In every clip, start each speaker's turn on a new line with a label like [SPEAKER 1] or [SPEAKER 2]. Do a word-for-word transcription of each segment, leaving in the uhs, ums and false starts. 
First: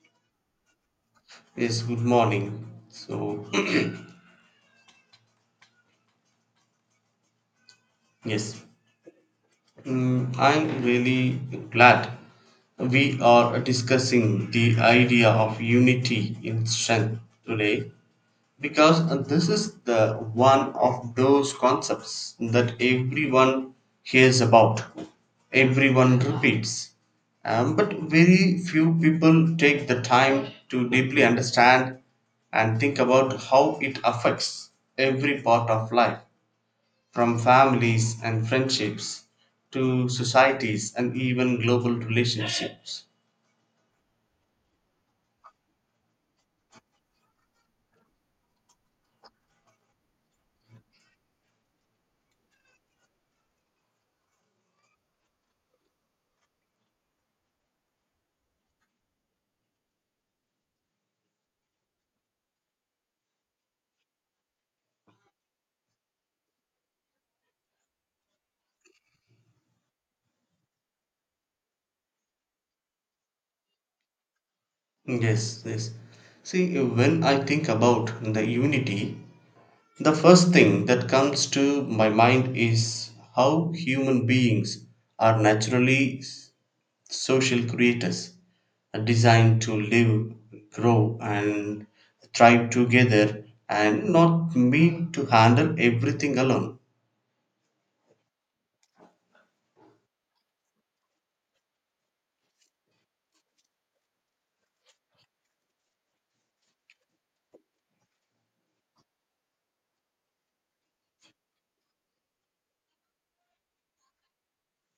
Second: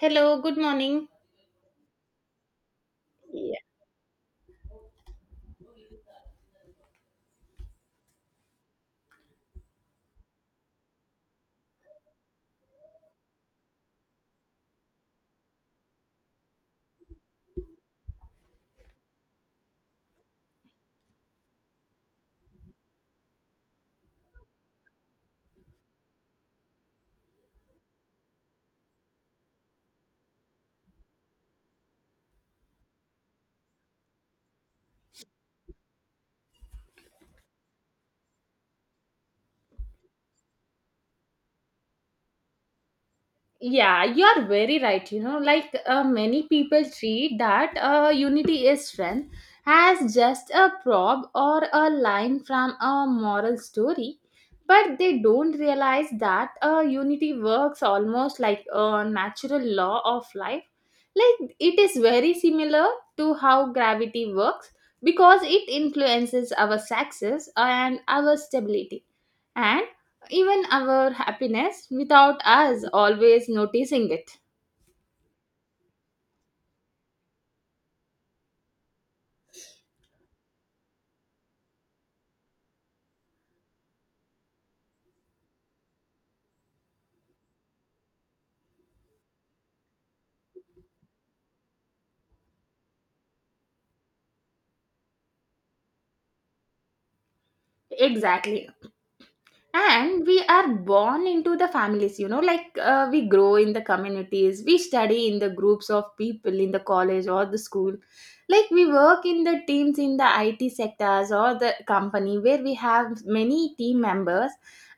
[SPEAKER 1] Hello, good morning.
[SPEAKER 2] Yes, good morning. So,
[SPEAKER 1] Yeah,
[SPEAKER 2] yes, mm, I'm really glad we are discussing the idea of unity in strength today because this is the one of those concepts that everyone hears about, everyone repeats, um, but very few people take the time to deeply understand and think about how it affects every part of life. From families and friendships to societies and even global relationships.
[SPEAKER 1] yeah, you are very right. You know, like uh, many people treat that uh, unity is strength as just a prop or a line from a moral story, but they don't realize that uh, unity works almost like a natural law of life. Like it is very similar to how gravity works because it influences our success and our stability. And even our happiness without us always noticing it.
[SPEAKER 2] Yes, yes. See, when I think about the unity, the first thing that comes to my mind is how human beings are naturally s- social creators, uh, designed to live, grow, and thrive together and not meant to handle everything alone.
[SPEAKER 1] Exactly. And we are born into the families, you know, like uh, we grow in the communities, we study in the groups of people in the college or the school, like we work in the teams in the IT sectors or the company where we have many team members,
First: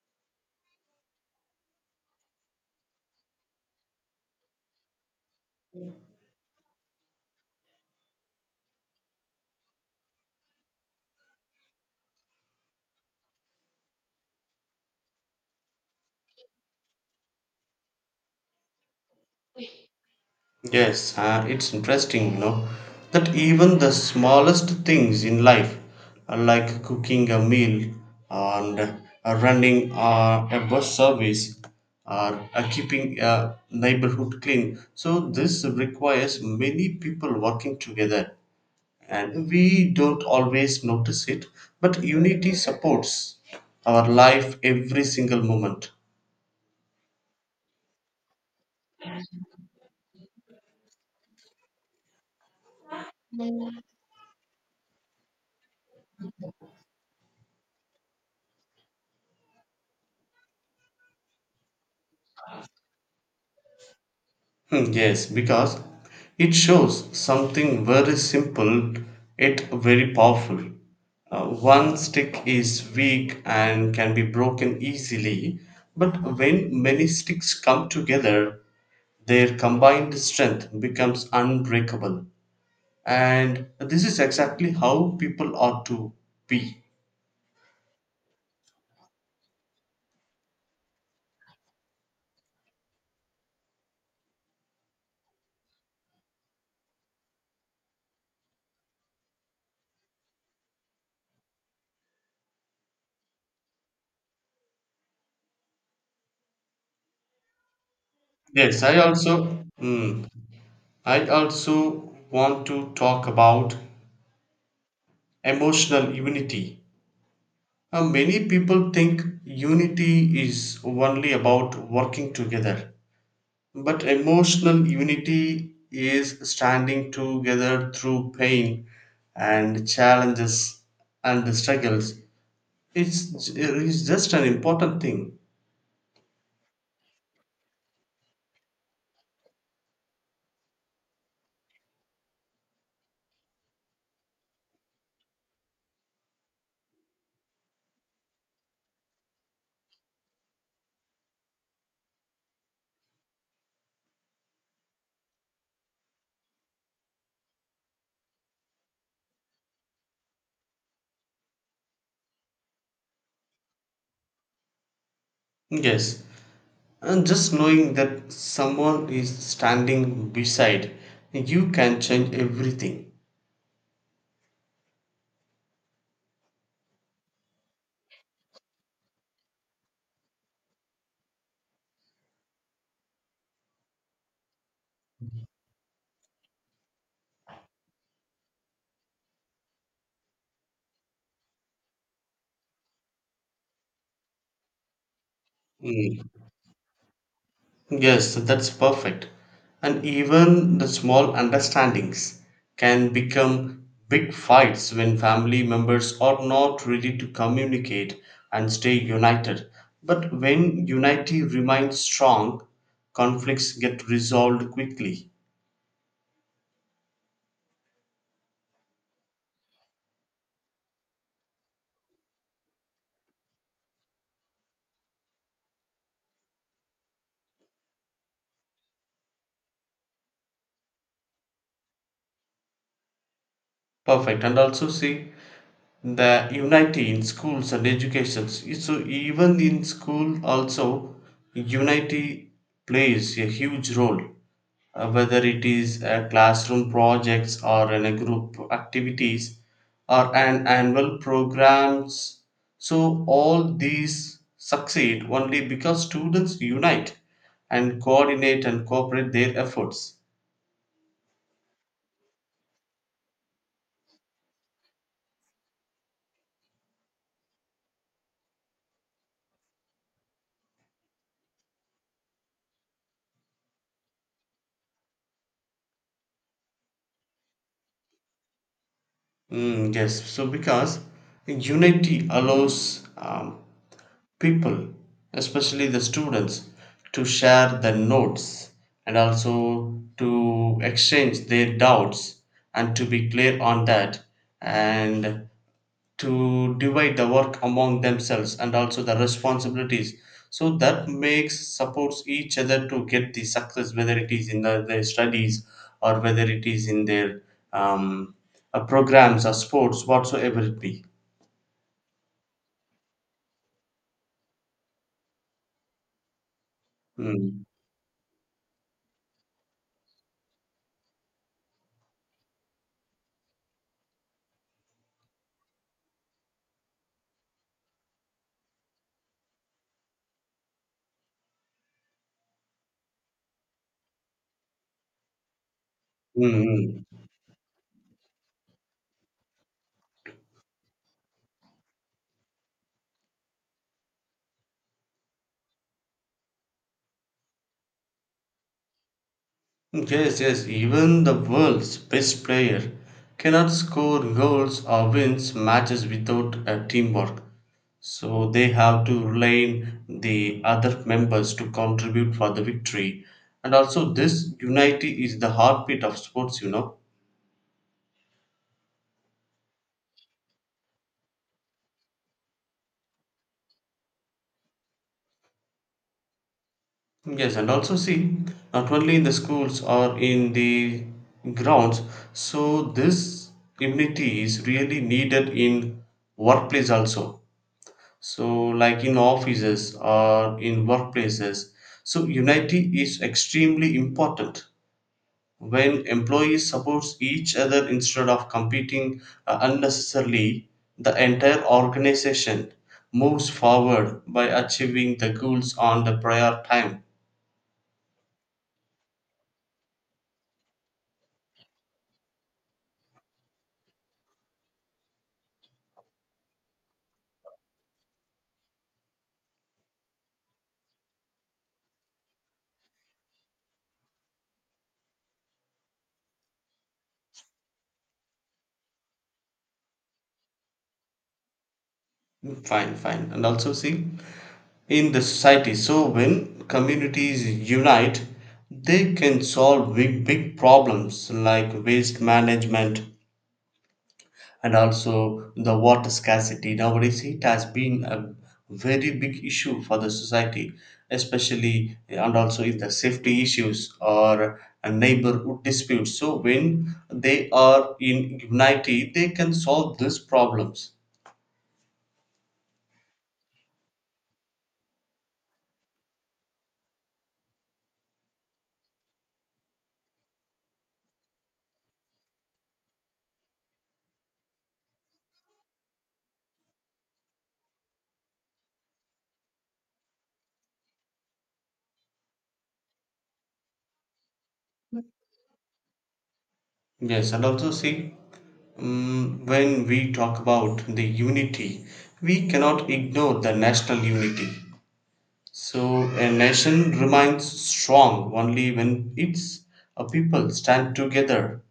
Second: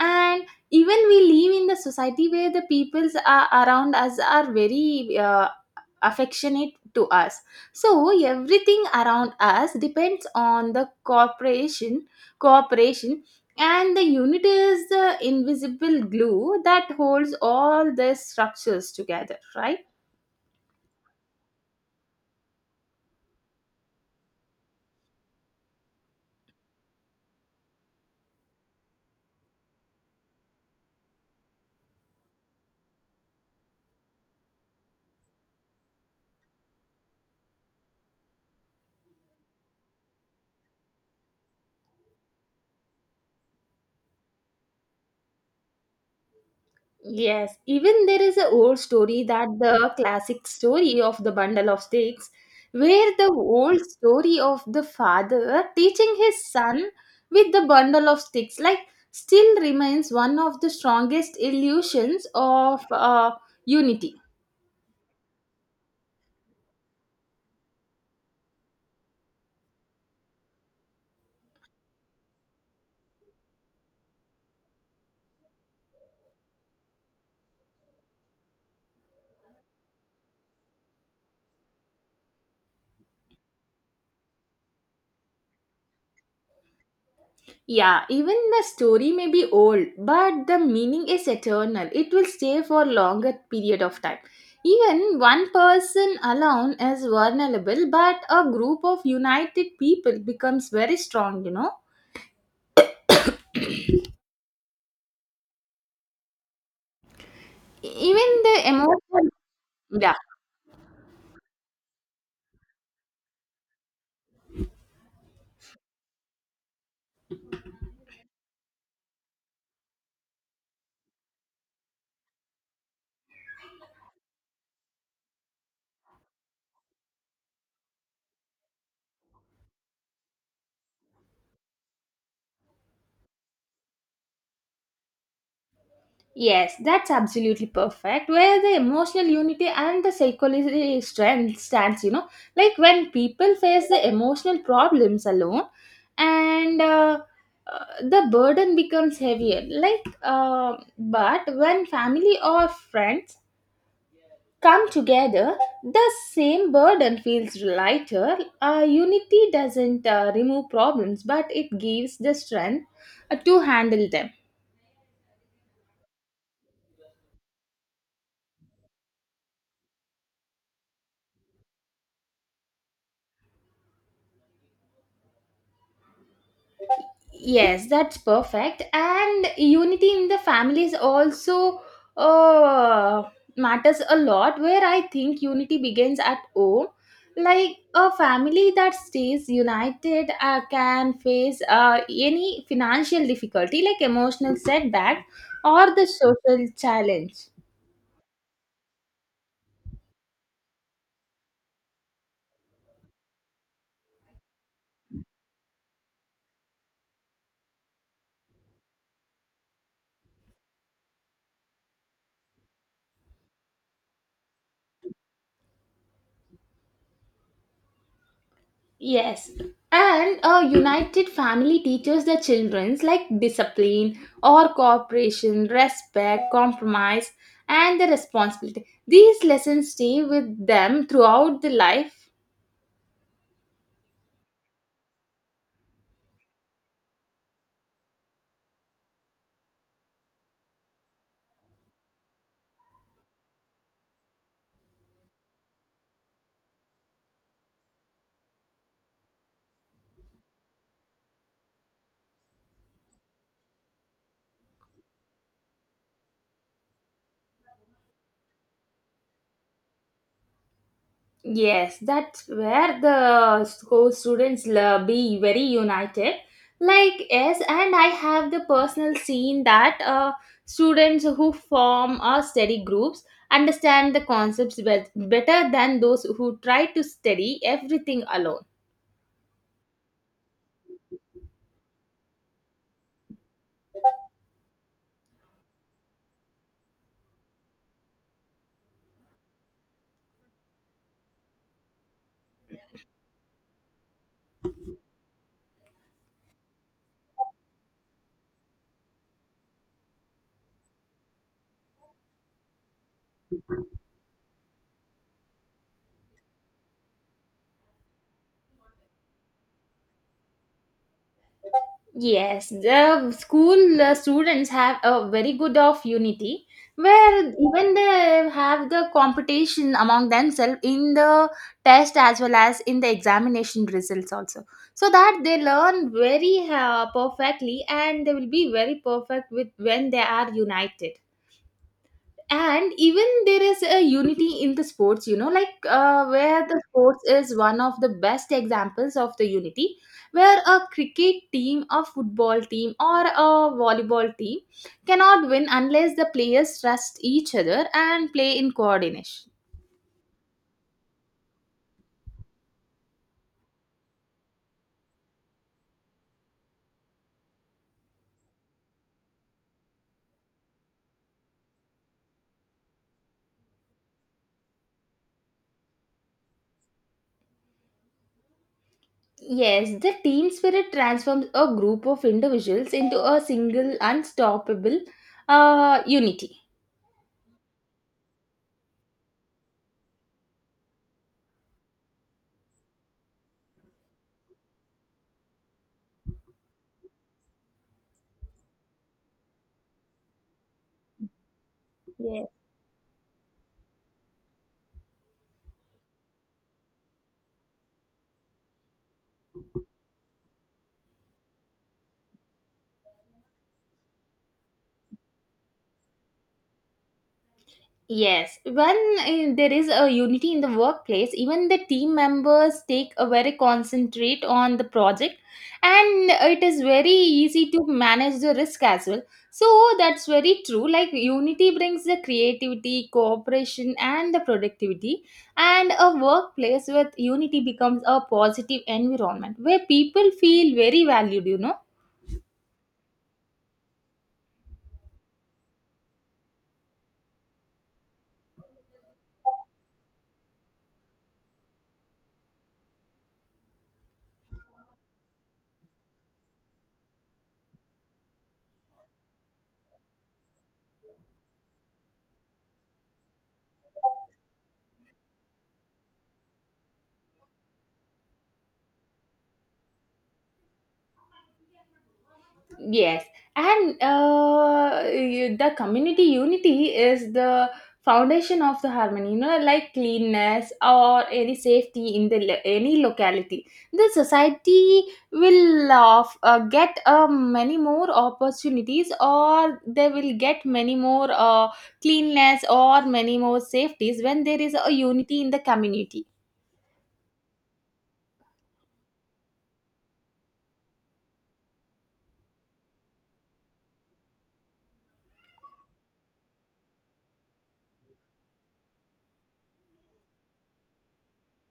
[SPEAKER 1] and even we live in the society where the peoples are around us are very uh, affectionate to us, so everything around us depends on the corporation, cooperation, and the unit is the invisible glue that holds all the structures together, right?
[SPEAKER 2] Yes, and it's interesting, you know, that even the smallest things in life, uh, like cooking a meal and uh, running uh, a bus service or uh, keeping a neighborhood clean, so this requires many people working together, and we don't always notice it, but unity supports our life every single moment.
[SPEAKER 1] Yes, even there is an old story, that the classic story of the bundle of sticks, where the old story of the father teaching his son with the bundle of sticks, like still remains one of the strongest illusions of uh, unity.
[SPEAKER 2] Hmm. Yes, because it shows something very simple yet very powerful. Uh, one stick is weak and can be broken easily, but when many sticks come together, their combined strength becomes unbreakable. And this is exactly how people ought to be.
[SPEAKER 1] Yeah, even the story may be old, but the meaning is eternal. It will stay for longer period of time. Even one person alone is vulnerable, but a group of united people becomes very strong, you know. Even the
[SPEAKER 2] Yes, I
[SPEAKER 1] emotional,
[SPEAKER 2] also,
[SPEAKER 1] yeah.
[SPEAKER 2] hmm, I also want to talk about emotional unity. Uh, many people think unity is only about working together, but emotional unity is standing together through pain and challenges and struggles. It's, it's just an important thing.
[SPEAKER 1] Yes, that's absolutely perfect. Where the emotional unity and the psychological strength stands, you know, like when people face the emotional problems alone, and uh, uh, the burden becomes heavier. Like, uh, but when family or friends come together, the same burden feels lighter. Uh, unity doesn't uh, remove problems, but it gives the strength uh, to handle them.
[SPEAKER 2] Yes, and just knowing that someone is standing beside you can change everything.
[SPEAKER 1] Yes, that's perfect. And unity in the families also uh, matters a lot, where I think unity begins at home. Like a family that stays united uh, can face uh, any financial difficulty, like emotional setback or the
[SPEAKER 2] Mm.
[SPEAKER 1] social challenge.
[SPEAKER 2] Yes, that's perfect. And even the small understandings can become big fights when family members are not ready to communicate and stay united. But when unity remains strong, conflicts get resolved quickly.
[SPEAKER 1] Yes. And a united family teaches the childrens, like discipline or cooperation, respect, compromise, and the responsibility. These lessons stay with them throughout the life.
[SPEAKER 2] Perfect. And also see the unity in schools and educations. So even in school also unity plays a huge role, uh, whether it is a classroom projects or in a group activities or an annual programs, so all these succeed only because students unite and coordinate and cooperate their efforts.
[SPEAKER 1] Yes, that's where the school students will be very united. Like, yes, and I have the personal seen that uh, students who form a study groups understand the concepts bet- better than those who try to study everything alone.
[SPEAKER 2] Mm, yes, so because unity allows um, people, especially the students, to share the notes and also to exchange their doubts and to be clear on that and to divide the work among themselves and also the responsibilities. So that makes supports each other to get the success, whether it is in the, their studies or whether it is in their um, uh, programs or sports, whatsoever it be.
[SPEAKER 1] Yes, the school uh, students have a very good of unity, where
[SPEAKER 2] Mm.
[SPEAKER 1] even they have the competition among themselves in the test as well as in the examination results also, so that they learn very uh, perfectly, and they will be very perfect with when they are united. And even there is a unity in the sports, you know, like uh,
[SPEAKER 2] Mm,
[SPEAKER 1] where the
[SPEAKER 2] mm.
[SPEAKER 1] sports is one of the best examples of the unity, where a cricket team, a football team, or a volleyball team cannot win unless the players trust each other and play in coordination.
[SPEAKER 2] Yes, yes, even the world's best player cannot score goals or wins matches without a teamwork. So they have to rely on the other members to contribute for the victory. And also, this unity is the heartbeat of sports, you know.
[SPEAKER 1] Yes, the team spirit transforms a group of individuals into a single unstoppable uh, unity.
[SPEAKER 2] Yes, and also see, not only in the schools or in the grounds, so this immunity is really needed in workplace also. So like in offices or in workplaces, so unity is extremely important. When employees support each other instead of competing uh, unnecessarily, the entire organization moves forward by achieving the goals on the prior time.
[SPEAKER 1] Yes, when uh, there is a unity in the workplace, even the team members take a very concentrate on the project, and it is very easy to manage the risk as well. So that's very true. Like unity brings the creativity, cooperation, and the productivity, and a workplace with unity becomes a positive environment where people feel very valued, you know.
[SPEAKER 2] Fine, fine, and also see, in the society, so when communities unite, they can solve big big problems like waste management and also the water scarcity. Nowadays, it has been a very big issue for the society, especially, and also is the safety issues or a neighborhood disputes. So when they are in unity, they can solve these problems.
[SPEAKER 1] Yes, and uh, you- the community unity is the foundation of the harmony. You know, like cleanness or any safety in the lo- any locality, the society will of uh, get uh, many more opportunities, or they will get many more uh, cleanness or many more safeties when there is a unity in the community.
[SPEAKER 2] Yes, and also see, mm, when we talk about the unity, we cannot ignore the national unity. So a nation remains strong only when its uh, people stand together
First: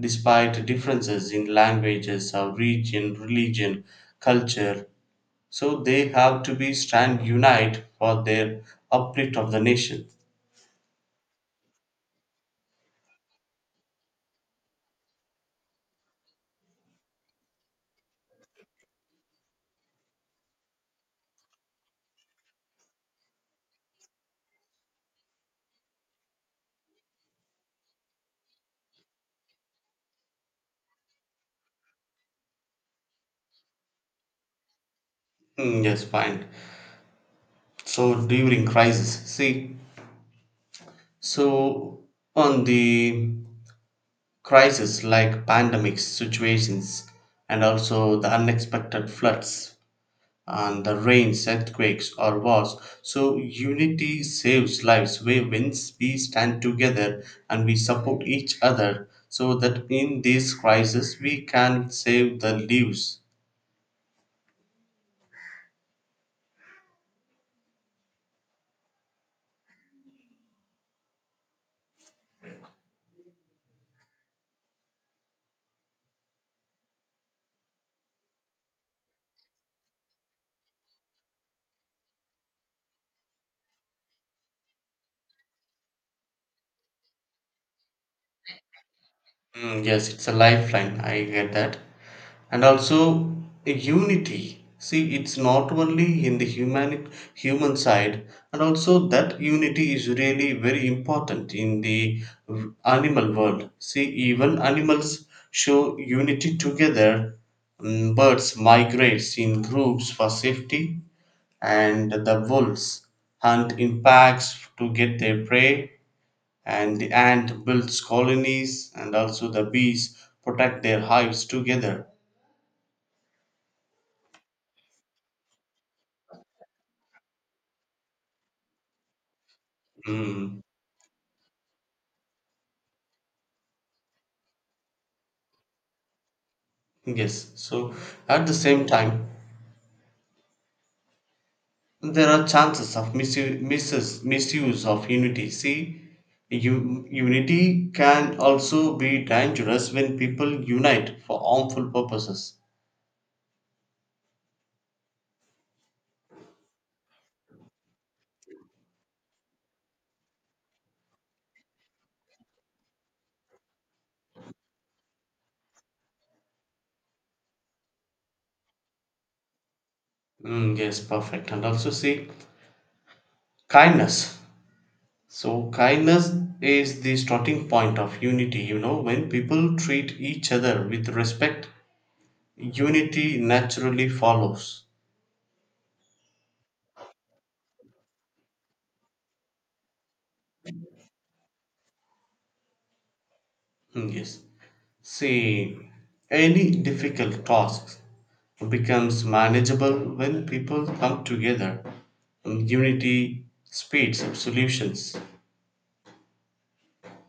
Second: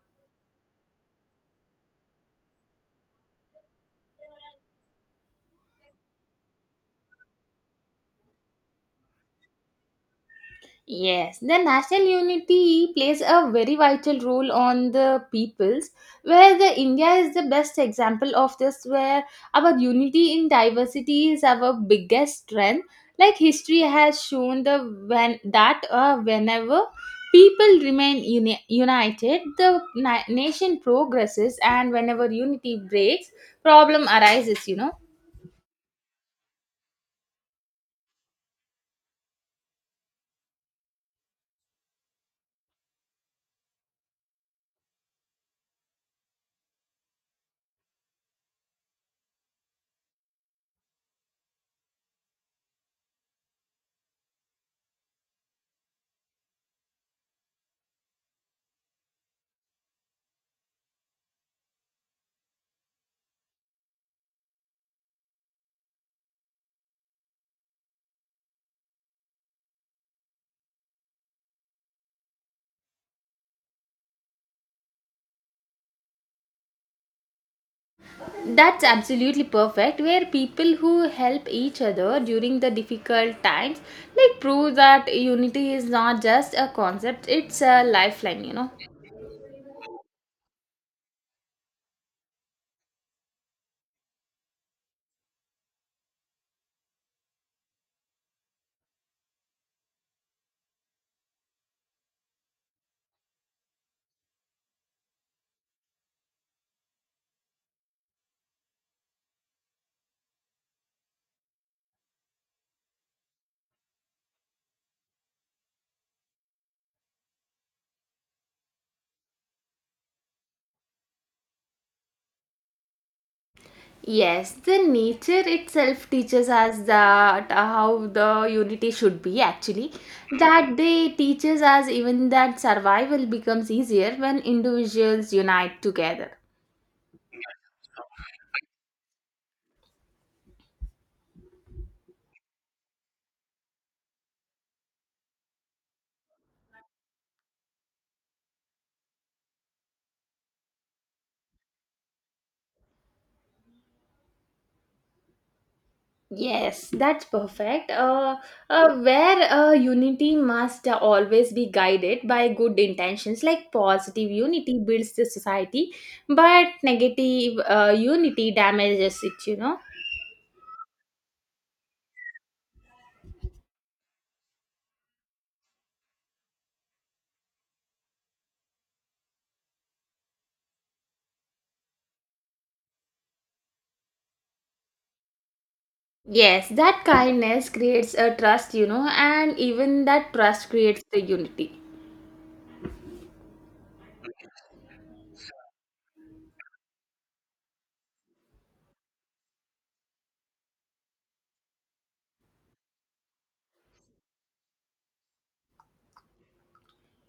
[SPEAKER 2] despite differences in languages or region, religion, culture. So they have to be stand unite for their uplift of the nation.
[SPEAKER 1] Yes, the national unity plays a very vital role on the peoples, where the India is the best example of this, where our unity in diversity is our biggest strength. Like history has shown the when that uh, whenever people remain uni- united, the na- nation progresses, and whenever unity breaks, problem arises, you know.
[SPEAKER 2] Hmm, yes, fine. So during crisis, see, so on the crisis like pandemics, situations, and also the unexpected floods, and the rains, earthquakes, or wars. So, unity saves lives. We, when we stand together and we support each other, so that in this crisis we can save the lives.
[SPEAKER 1] That's absolutely perfect. Where people who help each other during the difficult times, like prove that unity is not just a concept, it's a lifeline, you know.
[SPEAKER 2] Mm, yes, it's a lifeline. I get that. And also, a unity, see, it's not only in the human human side, and also that unity is really very important in the w- animal world. See, even animals show unity together. Mm, birds migrate in groups for safety, and the wolves hunt in packs to get their prey, and the ant builds colonies, and also the bees protect their hives together.
[SPEAKER 1] Yes, the nature itself teaches us that uh, how the unity should be actually.
[SPEAKER 2] Mm.
[SPEAKER 1] That they teaches us even that survival becomes easier when individuals unite together.
[SPEAKER 2] Yes. So at the same time, there are chances of misuse, misuse, misuse of unity. See, u- unity can also be dangerous when people unite for harmful purposes.
[SPEAKER 1] Yes, that's perfect. Uh, uh, where uh, unity must uh, always be guided by good intentions, like positive unity builds the society, but negative uh, unity damages it, you know.
[SPEAKER 2] Mm, yes, perfect. And also see kindness. So kindness is the starting point of unity. You know, when people treat each other with respect, unity naturally follows.
[SPEAKER 1] Yes, that kindness creates a trust, you know, and even that trust creates the unity.
[SPEAKER 2] Mm. Yes. See, any difficult task becomes manageable when people come together. Mm. Unity speeds up solutions.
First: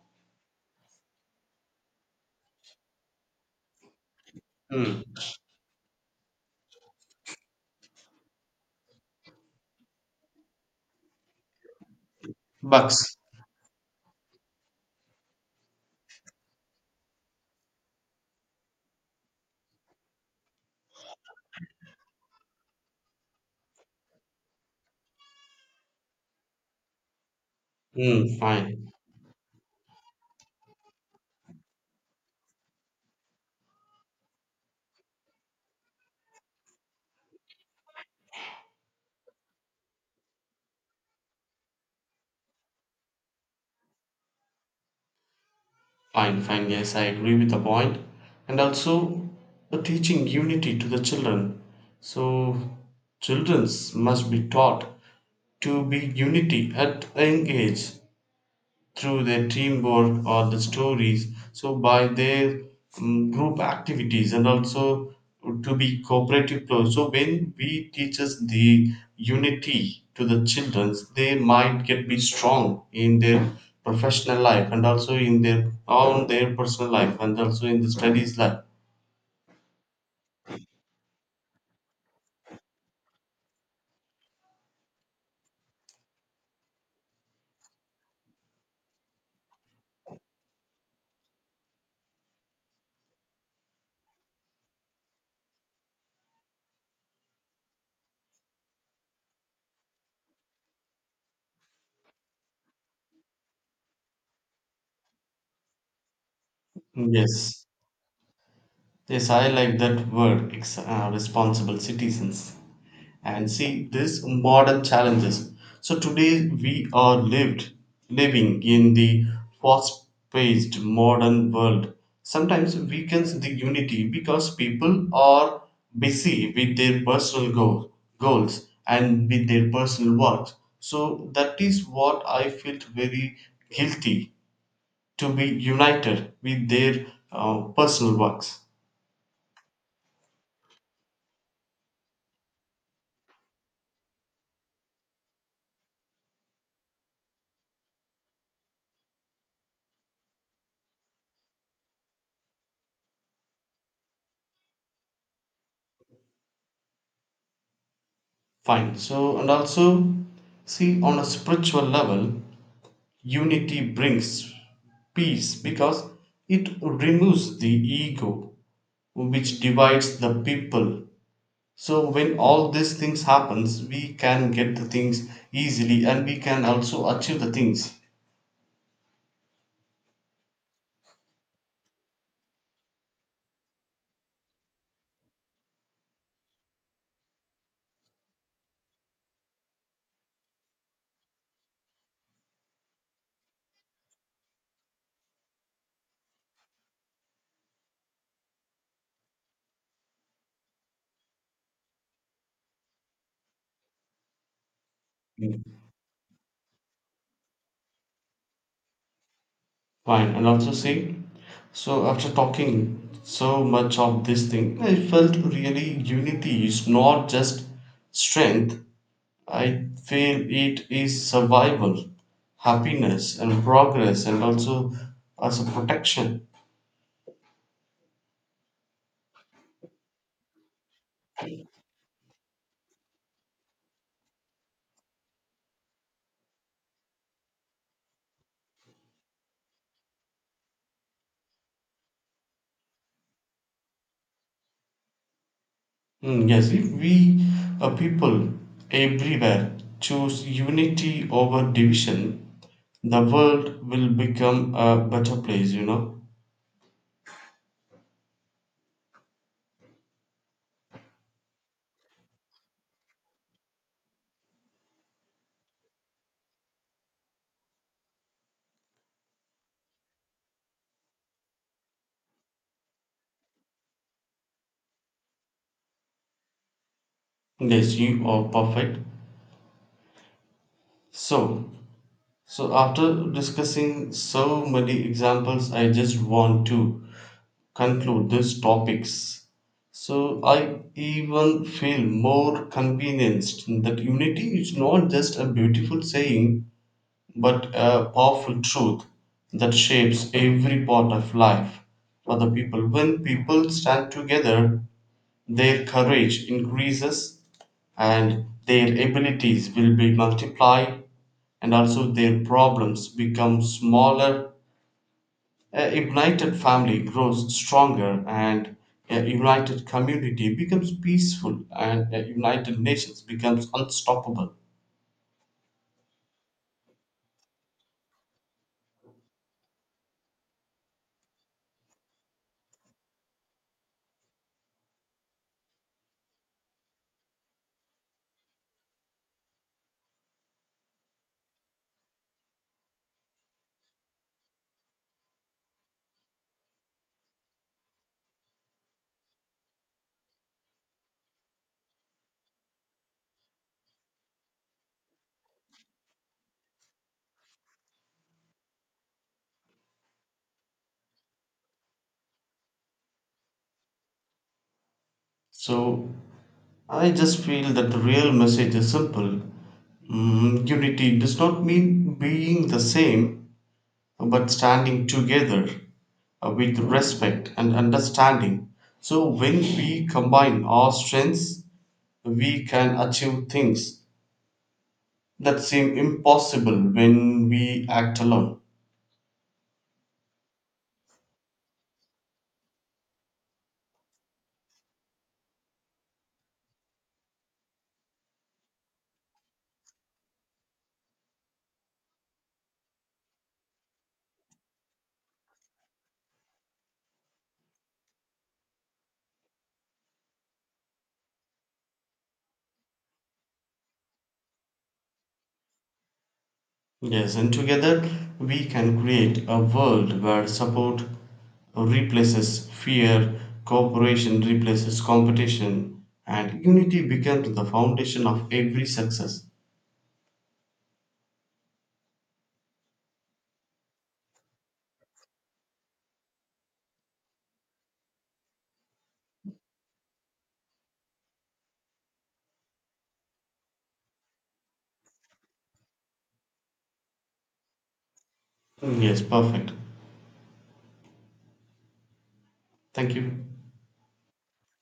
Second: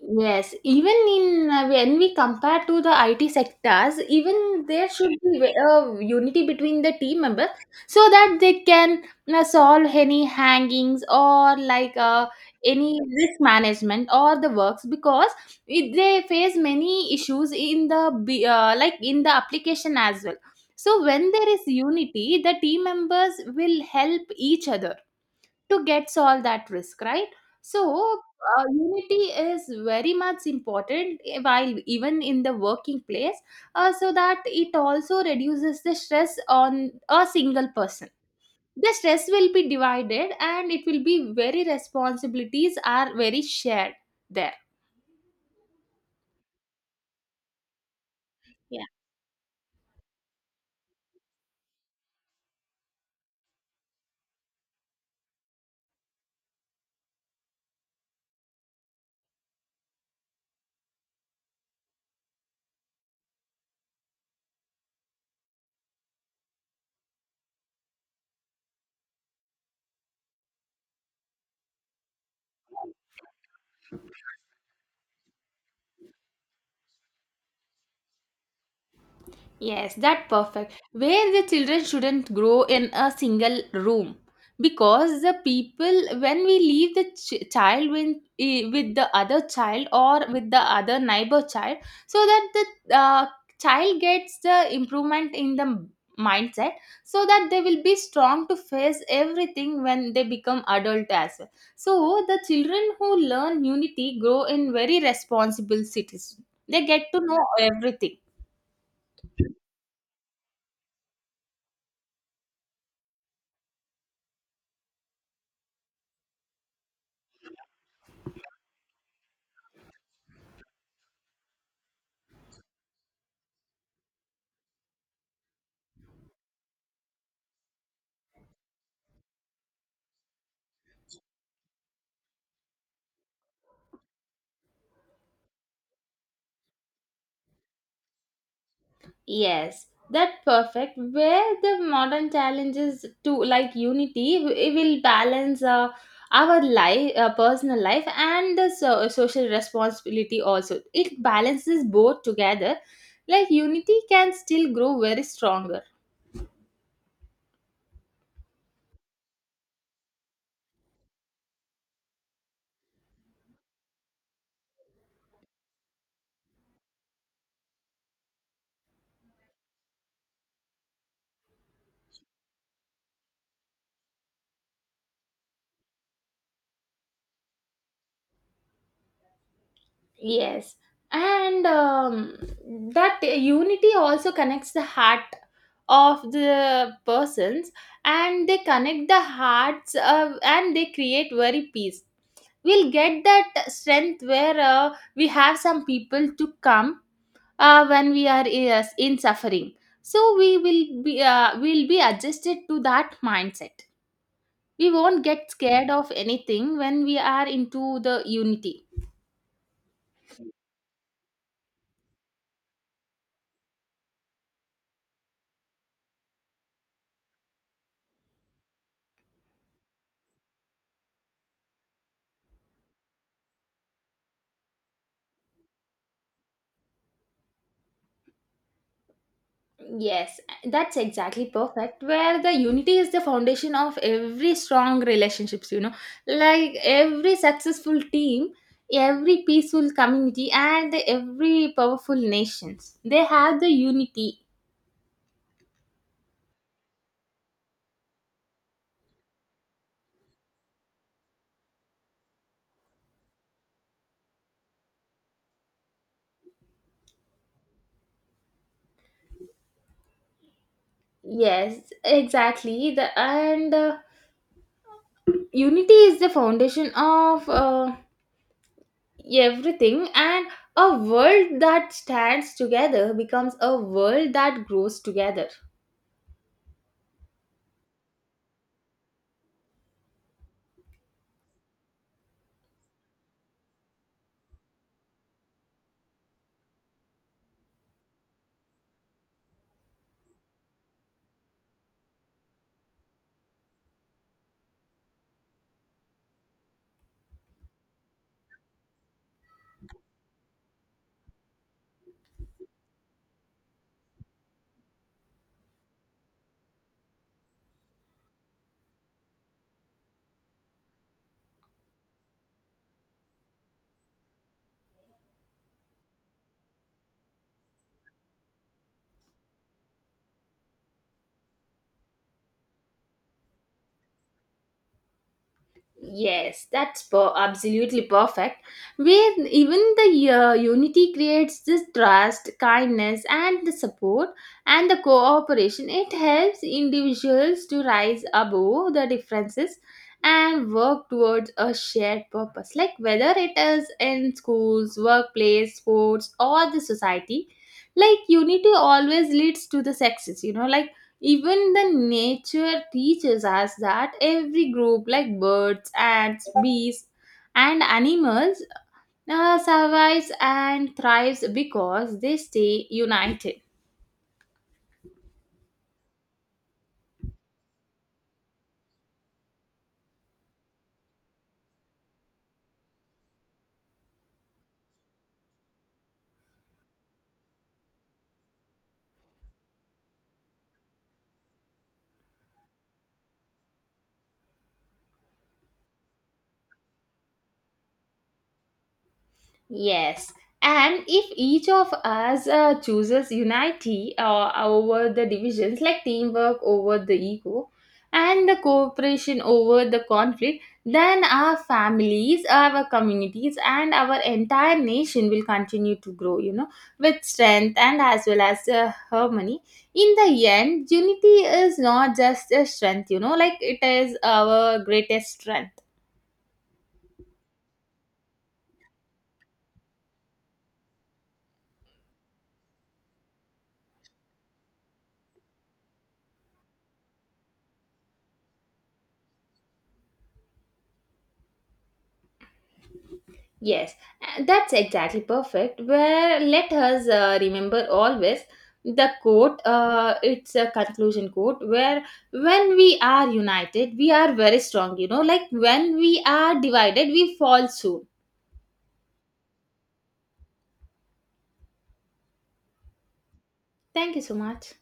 [SPEAKER 1] Yes, even in uh, when we compare to the I T sectors, even there
[SPEAKER 2] Mm.
[SPEAKER 1] should be a unity between the team members so that they can uh, solve any hangings or like uh, any
[SPEAKER 2] Bugs.
[SPEAKER 1] risk management or the works because it, they face many issues in the be- uh, like in the application as well. So when there is unity, the team members will help each other to get all that risk right. So
[SPEAKER 2] Mm,
[SPEAKER 1] uh,
[SPEAKER 2] fine,
[SPEAKER 1] unity is very much important, eh, while even in the working place, uh, so that it also reduces the stress on a single person. The stress will be divided, and it will be very responsibilities are very shared there.
[SPEAKER 2] fine, fine. Yes, I agree with the point. And also, the teaching unity to the children. So, children must be taught to be unity at a young age, through their teamwork or the stories, so by their mm, group activities, and also to be cooperative close. So when we teaches the unity to the children, they might get be strong in their professional life, and also in their own their personal life, and also in the studies life.
[SPEAKER 1] Yes, that perfect. Where the children shouldn't grow in a single room, because the people when we leave the ch- child with, eh, with the other child or with the other neighbor child, so that the uh, child gets the improvement in the mindset, so that they will be strong to face everything when they become adult as well. So the children who learn unity grow in very responsible cities. They get to know
[SPEAKER 2] Yes,
[SPEAKER 1] everything.
[SPEAKER 2] yes, I like that word ex- uh, responsible citizens. And see these modern challenges, so today we are lived living in the fast-paced modern world sometimes weakens the unity because people are busy with their personal goal, goals and with their personal work. So that is what I felt very guilty to be united with their uh, personal works.
[SPEAKER 1] Yes, that perfect. Where the modern challenges to like unity, we will balance uh, our life, uh, personal life, and the so- social responsibility also. It balances both together. Like unity can still grow very strong.
[SPEAKER 2] Fine, so and also see, on a spiritual level, unity brings peace because it removes the ego which divides the people. So when all these things happens, we can get the things easily and we can also achieve the things.
[SPEAKER 1] Yes, and um, that uh, unity also connects the heart of the persons, and they connect the hearts, uh, and they create very peace. We'll get that strength where uh, we have some people to come uh, when we are is- in suffering. So we will be uh, will be adjusted to that mindset. We won't get
[SPEAKER 2] Mm.
[SPEAKER 1] scared of anything when we are into the unity.
[SPEAKER 2] Fine. And also see, so after talking so much of this thing, I felt really unity is not just strength, I feel it is survival, happiness, and progress, and also as a protection.
[SPEAKER 1] Yes, that's exactly perfect. Where the unity is the foundation of every strong relationships, you know, like every successful team, every peaceful community, and every powerful nations. They have the unity.
[SPEAKER 2] Mm, yes, if we, a people everywhere, choose unity over division, the world will become a better place. You know.
[SPEAKER 1] Yes, exactly. The and uh, unity is the foundation of uh, everything, and a world that stands together becomes a world that grows together.
[SPEAKER 2] Yes, you are perfect. So, so after discussing so many examples, I just want to conclude these topics. So I even feel more convinced that unity is not just a beautiful saying, but a powerful truth that shapes every part of life for the people. When people stand together, their courage increases and their abilities will be multiplied, and also their problems become smaller. A united family grows stronger, and a united community becomes peaceful, and a united nations becomes unstoppable.
[SPEAKER 1] Yes, that's per- absolutely perfect. Where even the uh, unity creates this trust, kindness, and the support and the cooperation, it helps individuals to rise above the differences and work towards a shared purpose. Like whether it is in schools, workplace, sports, or the society, like unity always leads to the success, you know, like even the nature teaches us that every group, like birds, ants, bees, and animals, uh, survives and thrives because they stay united.
[SPEAKER 2] So I just feel that the real message is simple. Mm, unity does not mean being the same, but standing together uh, with respect and understanding. So when we combine our strengths, we can achieve things that seem impossible when we act alone.
[SPEAKER 1] Yes. And if each of us uh, chooses unity uh, over the divisions, like teamwork over the ego, and the cooperation over the conflict, then our families, our communities, and our entire nation will continue to grow, you know, with strength and as well as uh, harmony. In the end, unity is not just a strength, you know, like it is our greatest strength.
[SPEAKER 2] Yes, and together we can create a world where support replaces fear, cooperation replaces competition, and unity becomes the foundation of every success.
[SPEAKER 1] Yes, and that's exactly perfect. Where let us uh, remember always the quote. Uh, it's a conclusion quote where when we are united, we are very strong. You know, like when we are divided, we fall soon.
[SPEAKER 2] Yes, perfect. Thank you.
[SPEAKER 1] Thank you so much.